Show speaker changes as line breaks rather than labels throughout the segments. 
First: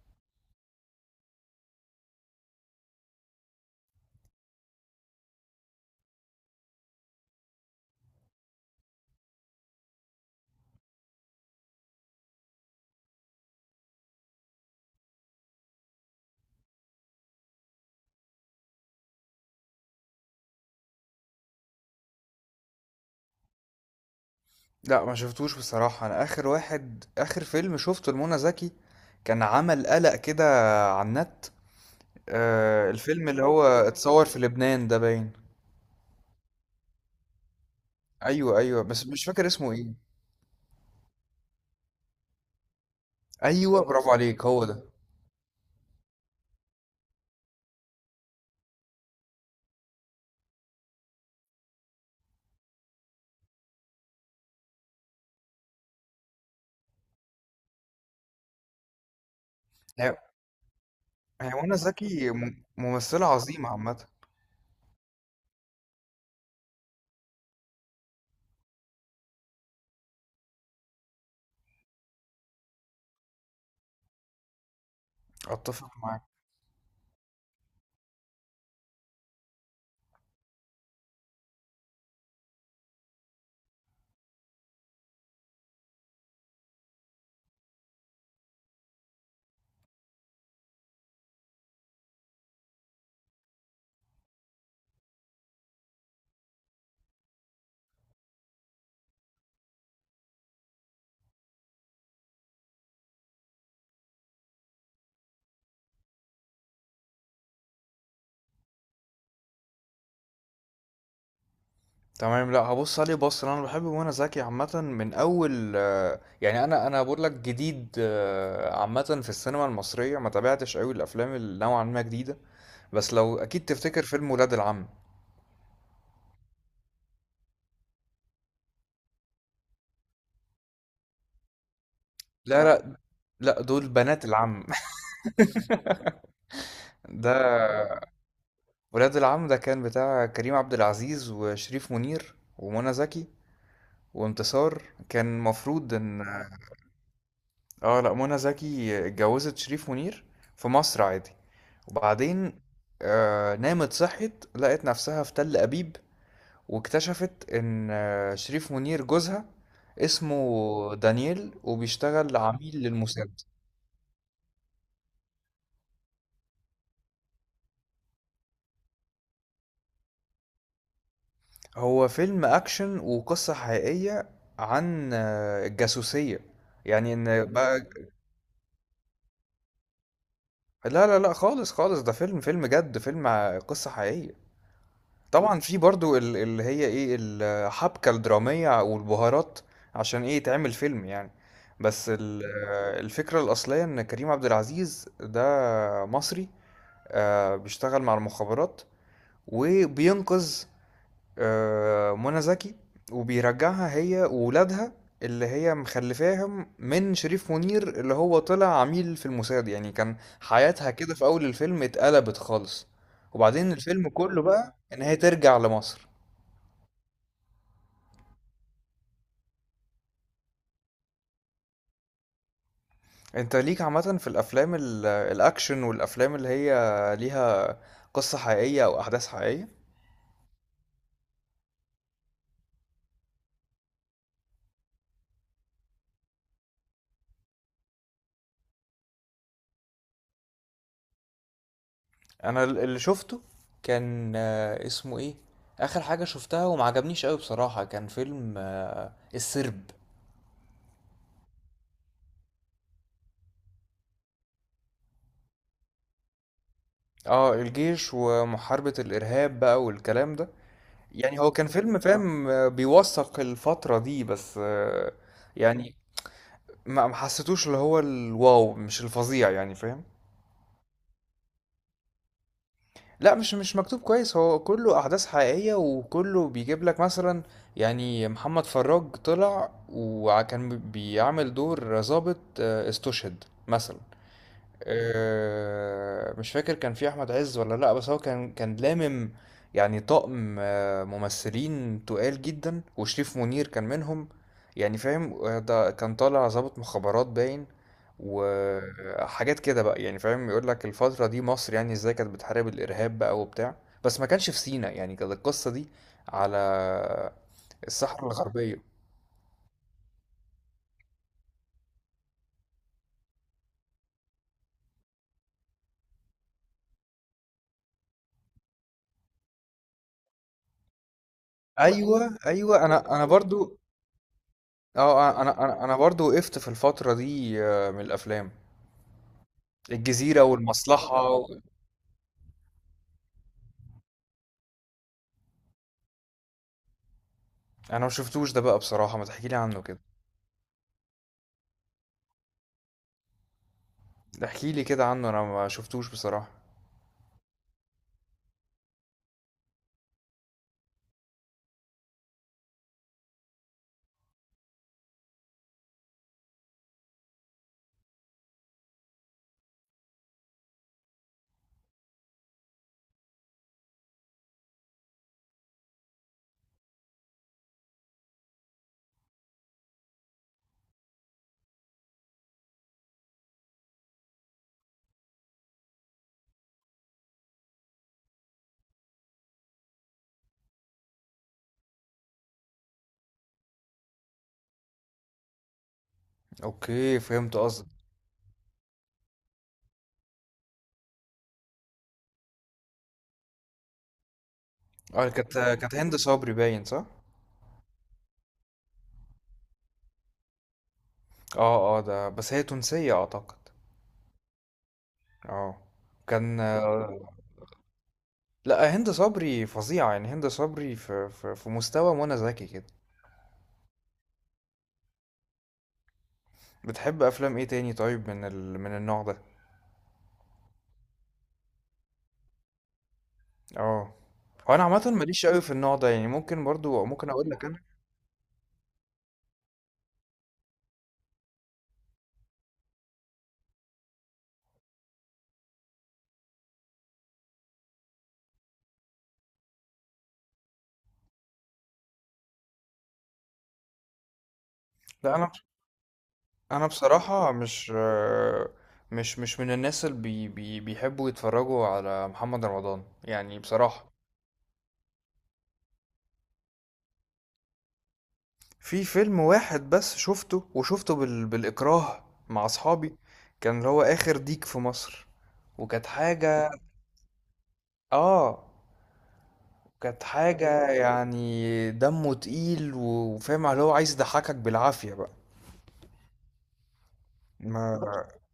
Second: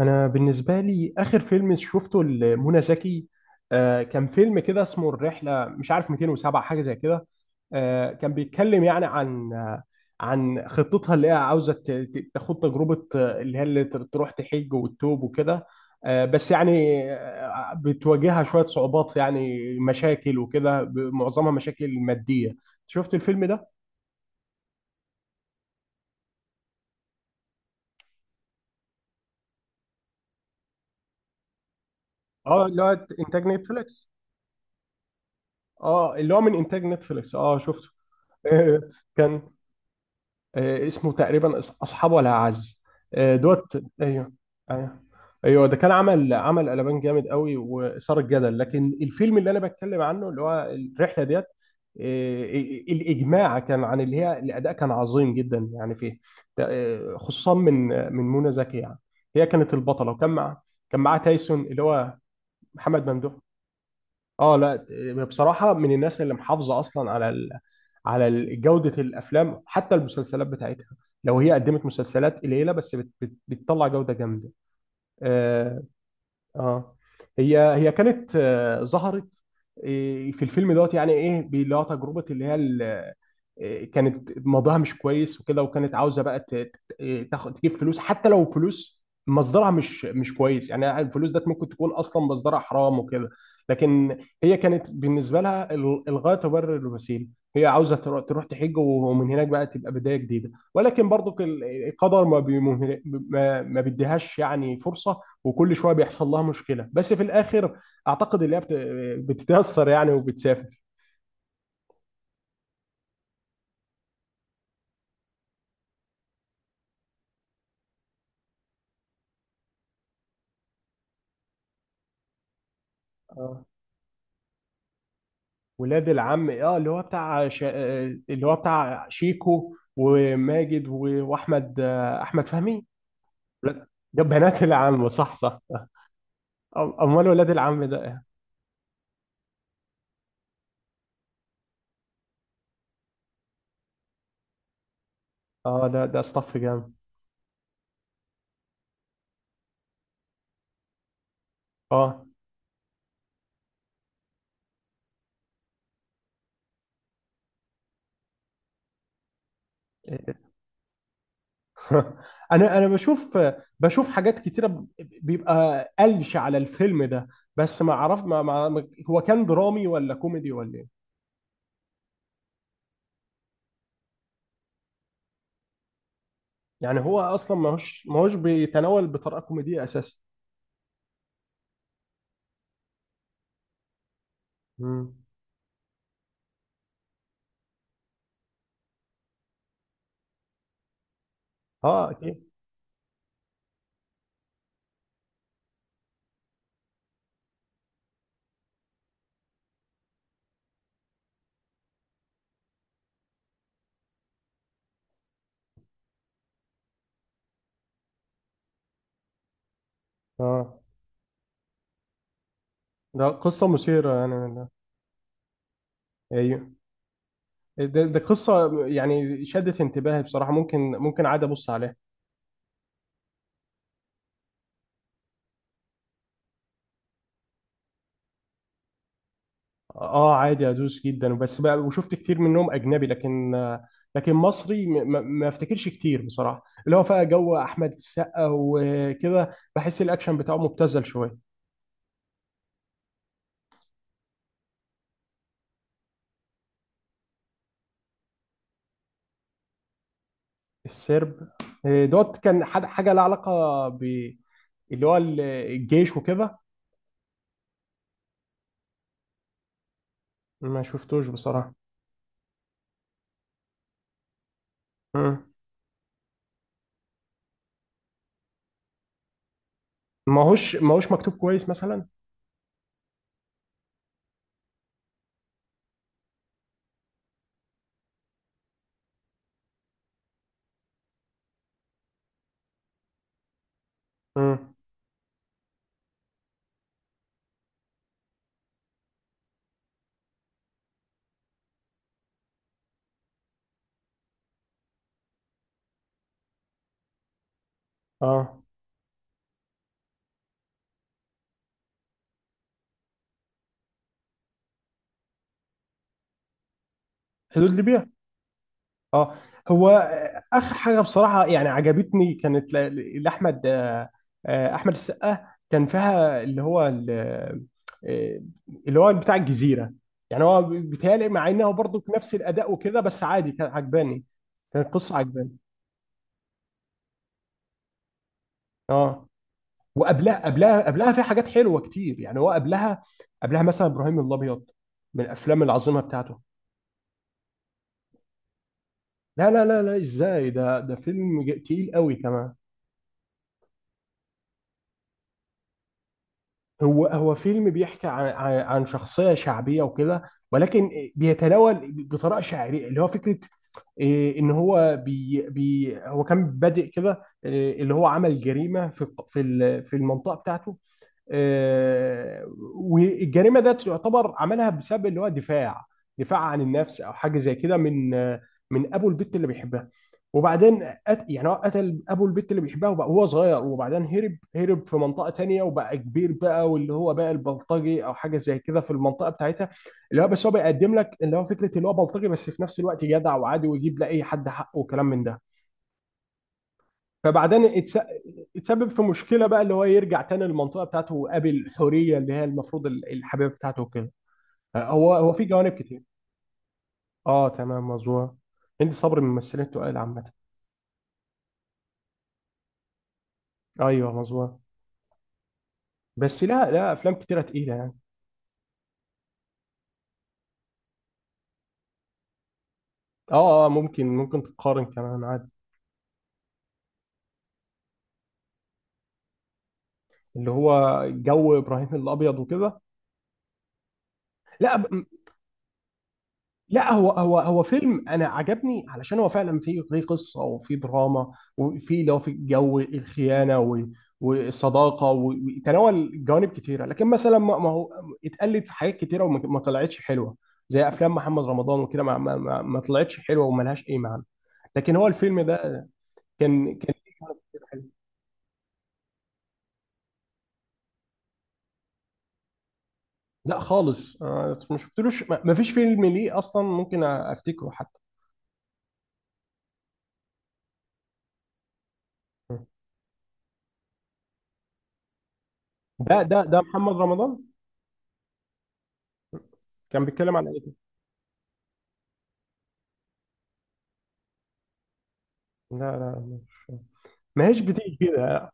انا بالنسبه لي اخر فيلم شفته لمنى زكي. كان فيلم كده اسمه الرحله، مش عارف 207 حاجه زي كده. كان بيتكلم يعني عن خطتها اللي هي عاوزه تاخد تجربه، اللي هي تروح تحج وتتوب وكده. بس يعني بتواجهها شويه صعوبات، يعني مشاكل وكده، معظمها مشاكل ماديه. شفت الفيلم ده؟
لا ما شفتوش بصراحة. انا اخر واحد، اخر فيلم شفته لمنى زكي كان عمل قلق كده على النت.
اه، اللي هو
الفيلم اللي
انتاج
هو
نتفليكس،
اتصور في لبنان ده باين.
اه، اللي هو من انتاج نتفليكس، شفته.
ايوه ايوه، بس مش
كان،
فاكر اسمه ايه.
اسمه تقريبا اصحاب ولا اعز، آه، دوت،
ايوه، برافو
ايوه
عليك، هو ده.
ايوه. ايوه، ده كان عمل قلبان جامد قوي واثار الجدل، لكن الفيلم اللي انا بتكلم عنه اللي هو الرحله ديت. آه، الاجماع كان عن اللي هي الاداء كان عظيم جدا يعني فيه، خصوصا من منى زكي يعني. هي كانت البطله،
هي
وكان مع كان معاه
هي
تايسون
منى
اللي هو
زكي
محمد
ممثلة
ممدوح.
عظيمة عامة.
اه، لا، بصراحة، من الناس اللي محافظة أصلا على جودة الأفلام، حتى المسلسلات بتاعتها. لو هي قدمت مسلسلات قليلة بس بتطلع جودة جامدة، آه،
اتفق معاك
اه، هي كانت، ظهرت في الفيلم دوت، يعني ايه، اللي هو تجربه، اللي هي كانت موضوعها مش كويس وكده، وكانت عاوزه بقى تاخد تجيب فلوس، حتى لو فلوس مصدرها مش كويس، يعني الفلوس ده ممكن تكون اصلا مصدرها حرام وكده. لكن هي كانت بالنسبه لها الغايه تبرر الوسيله. هي عاوزه تروح تحج ومن هناك بقى تبقى بدايه جديده، ولكن برضو القدر ما بي- ما ما بيديهاش يعني فرصه، وكل شويه بيحصل لها مشكله، بس في الاخر اعتقد اللي هي بتتاثر يعني وبتسافر.
تمام. لا هبص عليه، بص انا بحب منى زكي عامة من اول، يعني انا بقول لك جديد، عامة في السينما المصرية ما تابعتش قوي الافلام اللي نوعا ما جديدة. بس لو
اه،
أكيد تفتكر فيلم ولاد العم.
ولاد العم، اللي هو بتاع اللي هو بتاع شيكو وماجد واحمد، احمد
لا، اه
فهمي.
لا، لا
ولاد-
دول
ده
بنات
بنات
العم
العم، صح، صح. امال ولاد العم
ده
ده إيه؟
ولاد العم ده كان بتاع كريم عبد العزيز وشريف منير ومنى زكي وانتصار. كان
اه،
مفروض
ده
ان،
اصطف جامد،
اه لا، منى زكي اتجوزت شريف منير في مصر عادي،
اه.
وبعدين آه نامت صحت لقت نفسها في تل أبيب، واكتشفت ان شريف منير جوزها اسمه دانيال وبيشتغل عميل
انا بشوف
للموساد.
بشوف حاجات كتيره بيبقى قلش على الفيلم ده، بس ما عرف هو كان درامي ولا كوميدي ولا ايه.
هو فيلم أكشن وقصة حقيقية عن الجاسوسية.
يعني
يعني
هو
إن
اصلا ما
بقى،
هوش ما هوش بيتناول بطريقه كوميديه اساسا.
لا لا لا خالص خالص، ده فيلم فيلم جد، فيلم قصة حقيقية.
مم.
طبعا في برضو اللي هي إيه الحبكة الدرامية والبهارات عشان إيه يتعمل فيلم يعني. بس
اه، اكيد.
الفكرة الأصلية إن كريم عبد العزيز ده مصري، بيشتغل مع المخابرات، وبينقذ منى زكي، وبيرجعها هي وولادها اللي هي مخلفاهم من شريف منير اللي هو طلع عميل في الموساد. يعني كان
اه،
حياتها كده في أول الفيلم اتقلبت خالص،
ده قصه
وبعدين الفيلم
مثيره
كله
يعني.
بقى إن هي ترجع لمصر.
ايوه، ده قصه يعني شدت انتباهي بصراحه، ممكن عادي ابص عليها.
انت ليك عامة في الأفلام الأكشن والأفلام اللي هي ليها قصة حقيقية أو أحداث حقيقية.
اه، عادي ادوس جدا بس بقى، وشفت كتير منهم اجنبي، لكن مصري ما افتكرش كتير بصراحه، اللي هو بقى جو احمد السقا وكده. بحس الاكشن بتاعه مبتذل شويه.
أنا اللي شفته كان، اسمه إيه، آخر حاجة شفتها ومعجبنيش أوي بصراحة كان فيلم السرب.
السرب، دوت، كان حاجه لها علاقه ب اللي هو الجيش وكده.
اه الجيش ومحاربة الإرهاب بقى والكلام ده.
ما شفتوش
يعني هو كان
بصراحه.
فيلم اه فاهم، بيوثق الفترة دي بس،
مم.
يعني ما حسيتوش اللي هو الواو مش الفظيع يعني فاهم.
ما هوش مكتوب كويس مثلا.
لا مش، مش مكتوب كويس، هو كله أحداث حقيقية وكله بيجيب لك مثلا، يعني محمد فراج طلع وكان بيعمل دور ضابط استشهد مثلا.
مم.
مش فاكر كان في احمد عز ولا لا، بس هو كان يعني طاقم ممثلين تقال جدا، وشريف منير كان منهم. يعني فاهم، ده كان طالع ضابط مخابرات باين،
اه،
وحاجات كده بقى يعني فاهم. يقول لك الفترة دي مصر يعني ازاي كانت بتحارب الارهاب بقى وبتاع. بس ما كانش في سيناء يعني، كانت القصة دي على
حدود ليبيا.
الصحراء الغربية.
اه، هو اخر حاجه بصراحه يعني عجبتني كانت لاحمد، احمد السقا كان فيها آه، اللي هو بتاع الجزيره. يعني هو بيتهيألي مع انه برضه نفس
ايوه
الاداء
ايوه،
وكده،
انا
بس
انا
عادي كان
برضو.
عجباني، كانت قصه
اه،
عجباني.
انا برضو وقفت في الفترة دي. من الافلام
اه،
الجزيرة
وقبلها قبلها قبلها في
والمصلحة و...
حاجات حلوه كتير، يعني هو قبلها مثلا ابراهيم الابيض من الافلام العظيمه بتاعته.
انا ما شفتوش ده بقى بصراحة، ما
لا،
تحكيلي
لا،
عنه
لا، لا،
كده.
ازاي؟ ده فيلم تقيل قوي كمان.
احكي لي كده عنه، انا ما شفتوش بصراحة.
هو فيلم بيحكي عن شخصية شعبية وكده، ولكن بيتناول بطريقة شعرية اللي هو فكرة إيه، ان هو بي بي هو كان بادئ كده، إيه، اللي هو عمل جريمة في المنطقة بتاعته. آه، والجريمه ده تعتبر عملها بسبب اللي هو دفاع، دفاع عن النفس او حاجه زي كده، من ابو البت اللي بيحبها. وبعدين يعني هو قتل ابو البت اللي بيحبها، وبقى هو صغير، وبعدين هرب، هرب في منطقه تانية، وبقى كبير بقى واللي هو بقى البلطجي او حاجه زي كده في المنطقه بتاعتها، اللي هو بس هو بيقدم لك اللي هو فكره اللي هو بلطجي بس في نفس الوقت جدع وعادي ويجيب لاي حد حقه وكلام من ده.
اوكي فهمت
فبعدين
قصدك.
يتسبب في مشكله بقى، اللي هو يرجع تاني للمنطقه بتاعته ويقابل حوريه اللي هي المفروض الحبيبه بتاعته وكده، هو
اه
هو في
كانت
جوانب
كانت
كتير.
هند صبري باين، صح؟
اه، تمام، مظبوط. هندي صبري من الممثلين التقال عامه.
اه اه، ده بس هي تونسية اعتقد.
ايوه، مظبوط.
اه،
بس،
كان
لا، لا، افلام كتيره تقيله يعني.
لا هند صبري فظيعة، يعني هند صبري في مستوى منى زكي كده.
اه، اه، ممكن تقارن كمان عادي.
بتحب افلام ايه تاني طيب من ال... من النوع ده؟
اللي هو جو ابراهيم الابيض وكده.
آه. هو
لا،
أنا عامةً ما ليش أوي في النوع ده، يعني ممكن
لا،
برضه
هو
ممكن
هو
أقول
هو
لك أنا،
فيلم انا عجبني علشان هو فعلا فيه قصه وفيه دراما، وفيه لو في جو الخيانه والصداقه وتناول جوانب كتيره، لكن مثلا ما هو اتقلد في حاجات كتيره، وما ما طلعتش حلوه، زي افلام محمد رمضان وكده ما طلعتش حلوه وملهاش اي معنى، لكن هو
لأ
الفيلم
أنا،
ده كان فيه جوانب
بصراحة
كتيرة حلوة.
مش مش من الناس اللي بي بي بيحبّوا يتفرّجوا على محمد رمضان، يعني
لا،
بصراحة.
خالص، ما شفتلوش، ما فيش فيلم ليه اصلا ممكن افتكره حتى.
في فيلم واحد بس شُفته، وشُفته بالإكراه مع أصحابي، كان اللي هو آخر ديك في مصر، وكانت
ده
حاجة
محمد رمضان
آه.
كان
كانت
بيتكلم عن ايه؟
حاجة يعني دمّه تقيل وفاهم اللي هو عايز يضحّكك بالعافية بقى.
لا، لا، مش، ما هيش بتيجي
ما
كده.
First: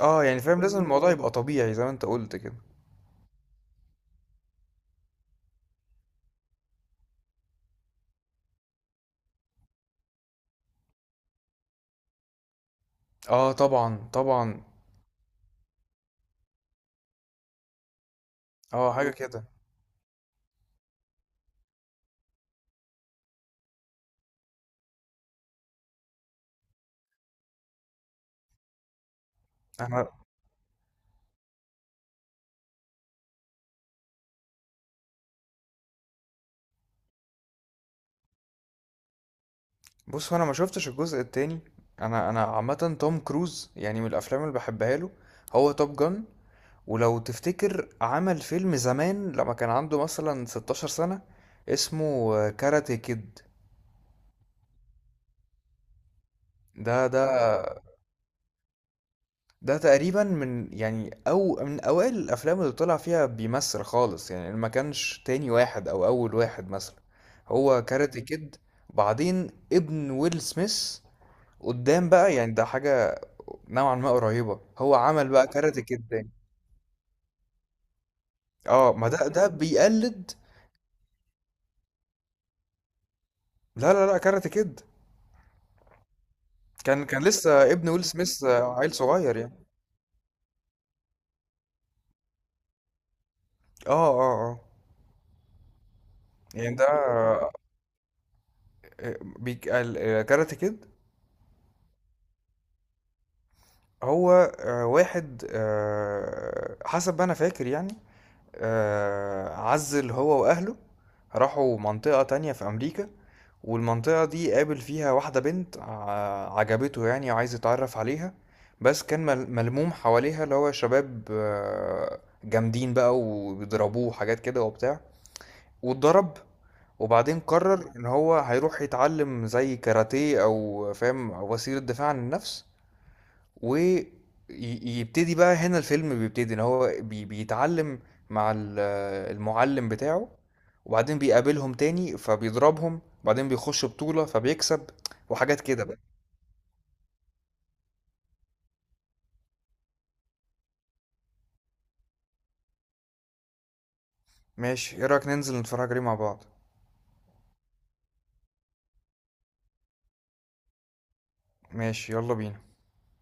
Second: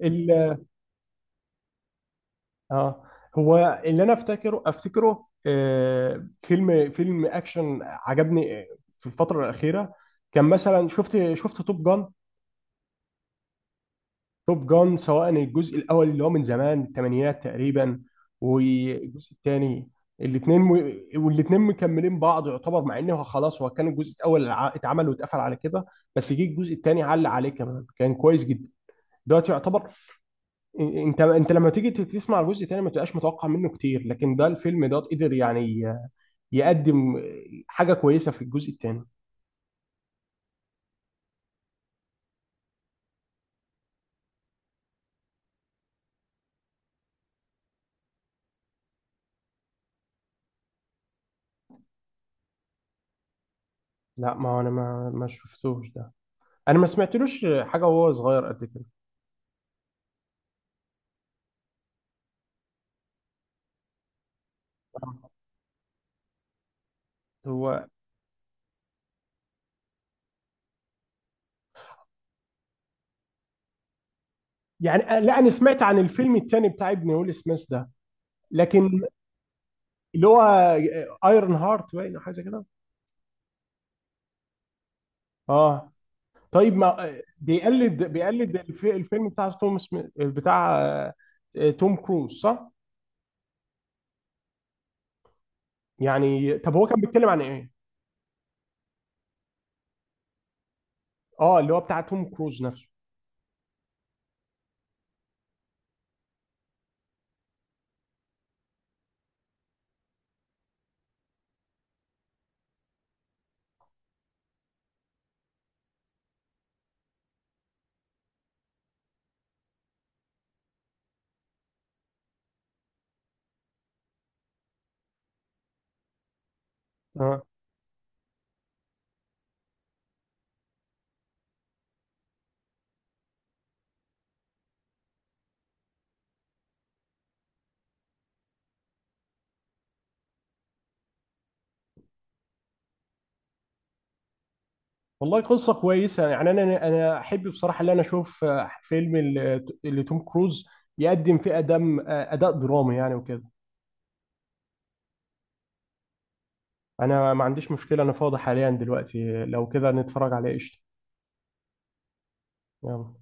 اه يعني
ال-
فاهم لازم الموضوع يبقى طبيعي زي ما انت قلت كده.
اه، هو اللي انا افتكره فيلم اكشن عجبني، في الفتره الاخيره كان مثلا شفت توب جان.
اه طبعا طبعا.
توب جان، سواء الجزء الاول اللي هو من زمان الثمانينات تقريبا،
اه حاجه
والجزء
كده.
الثاني، الاثنين، والاثنين مكملين بعض يعتبر، مع انه خلاص هو كان الجزء الاول اتعمل واتقفل على كده، بس جه الجزء الثاني علق عليه كمان كان كويس جدا دلوقتي يعتبر.
انا
انت لما تيجي تسمع الجزء تاني ما تبقاش متوقع منه كتير، لكن ده الفيلم ده قدر يعني يقدم حاجه كويسه في الجزء التاني.
بص، هو انا ما شفتش الجزء التاني، انا عامه توم كروز يعني من الافلام اللي بحبها له هو توب جان. ولو تفتكر عمل فيلم زمان لما كان عنده مثلا 16 سنه اسمه كاراتي كيد.
لا، ما هو انا ما شفتوش ده. انا ما
ده ده
سمعتلوش حاجه وهو صغير قد كده،
ده تقريبا من، يعني او من اوائل الافلام اللي طلع فيها بيمثل خالص، يعني ما كانش تاني واحد او اول واحد مثلا، هو
هو
كاراتي كيد. بعدين ابن ويل سميث قدام بقى، يعني ده حاجة نوعا ما قريبة، هو
يعني،
عمل
لا
بقى
انا سمعت
كاراتي
عن
كيد تاني.
الفيلم التاني بتاع ابن ويل سميث ده،
اه
لكن
ما ده
اللي
بيقلد.
هو ايرون هارت باين أو حاجه زي كده.
لا لا لا، كاراتي كيد.
اه، طيب،
كان
ما
كان لسه ابن
بيقلد
ويل سميث،
بيقلد
عيل
الفيلم
صغير
بتاع
يعني.
توم سميث بتاع، توم كروز، صح؟
اه اه اه.
يعني طب
يعني ده،
هو كان بيتكلم عن ايه؟
كاراتي كيد.
اه، اللي هو بتاع توم كروز نفسه.
هو واحد، حسب ما انا فاكر يعني، عزل هو واهله، راحوا منطقة تانية في امريكا، والمنطقة دي قابل فيها واحدة بنت عجبته يعني وعايز يتعرف عليها، بس كان ملموم حواليها اللي هو شباب، جامدين بقى، وبيضربوه وحاجات كده وبتاع، واتضرب. وبعدين
اه،
قرر ان هو هيروح يتعلم زي كاراتيه او فاهم وسيلة دفاع عن النفس، ويبتدي بقى. هنا الفيلم بيبتدي ان هو بيتعلم مع المعلم بتاعه، وبعدين بيقابلهم تاني فبيضربهم، وبعدين بيخش بطولة فبيكسب
والله
وحاجات
قصة
كده بقى.
كويسة يعني انا احب بصراحة ان انا اشوف فيلم اللي توم كروز يقدم فيه ادم، اداء درامي يعني وكده.
ماشي، ايه رأيك ننزل نتفرج عليه مع بعض؟
انا ما عنديش مشكلة، انا فاضي حاليا دلوقتي، لو كده نتفرج عليه، قشطة.
ماشي، يلا بينا.
يلا.